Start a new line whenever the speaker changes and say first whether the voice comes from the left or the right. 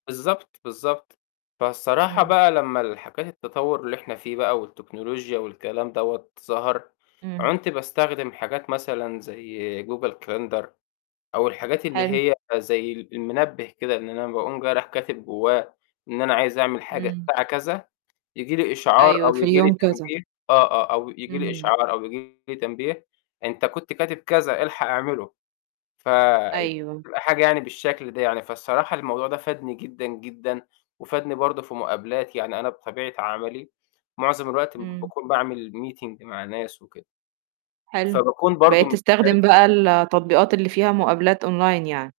left: بالضبط، بالضبط. فالصراحة
right: إمم.
left: بقى لمّا الحاجات التطوّر اللي إحنا فيه بقى والتكنولوجيا والكلام دوَّة ظَهَر،
right: إمم.
left: عُنت باستخدم حاجات مثلًا زي google calendar أو الحاجات اللي
right: حلو.
left: هي زي ال المنبه كده، إن أنا باقوم جاي رايح كاتب جواه إن أنا عايز أعمل حاجة
right: إمم.
left: الساعة كذا، ييجي لي إشعار
right: أيوه،
left: أو
right: في
left: ييجي لي
right: اليوم كذا.
left: تنبيه آه، آه، أو ييجي لي
right: إمم.
left: إشعار أو ييجي لي تنبيه، أنت كنت كاتب كذا الحَق اعمِلُه، فيبقى
right: أيوه.
left: حاجة يعني بالشكل ده يعني، فالصراحة الموضوع ده فادني جدًا، جدًا وفادني برضه في مقابلاتي، يعني أنا بطبيعة عملي، معظم الوقت
right: إمم.
left: باكون باعمل meeting مع ناس وكده.
right: حلو.
left: فباكون برضه
right: بقيت تستخدم
left: مشترك.
right: بقى ال التطبيقات اللي فيها مقابلات online يعني.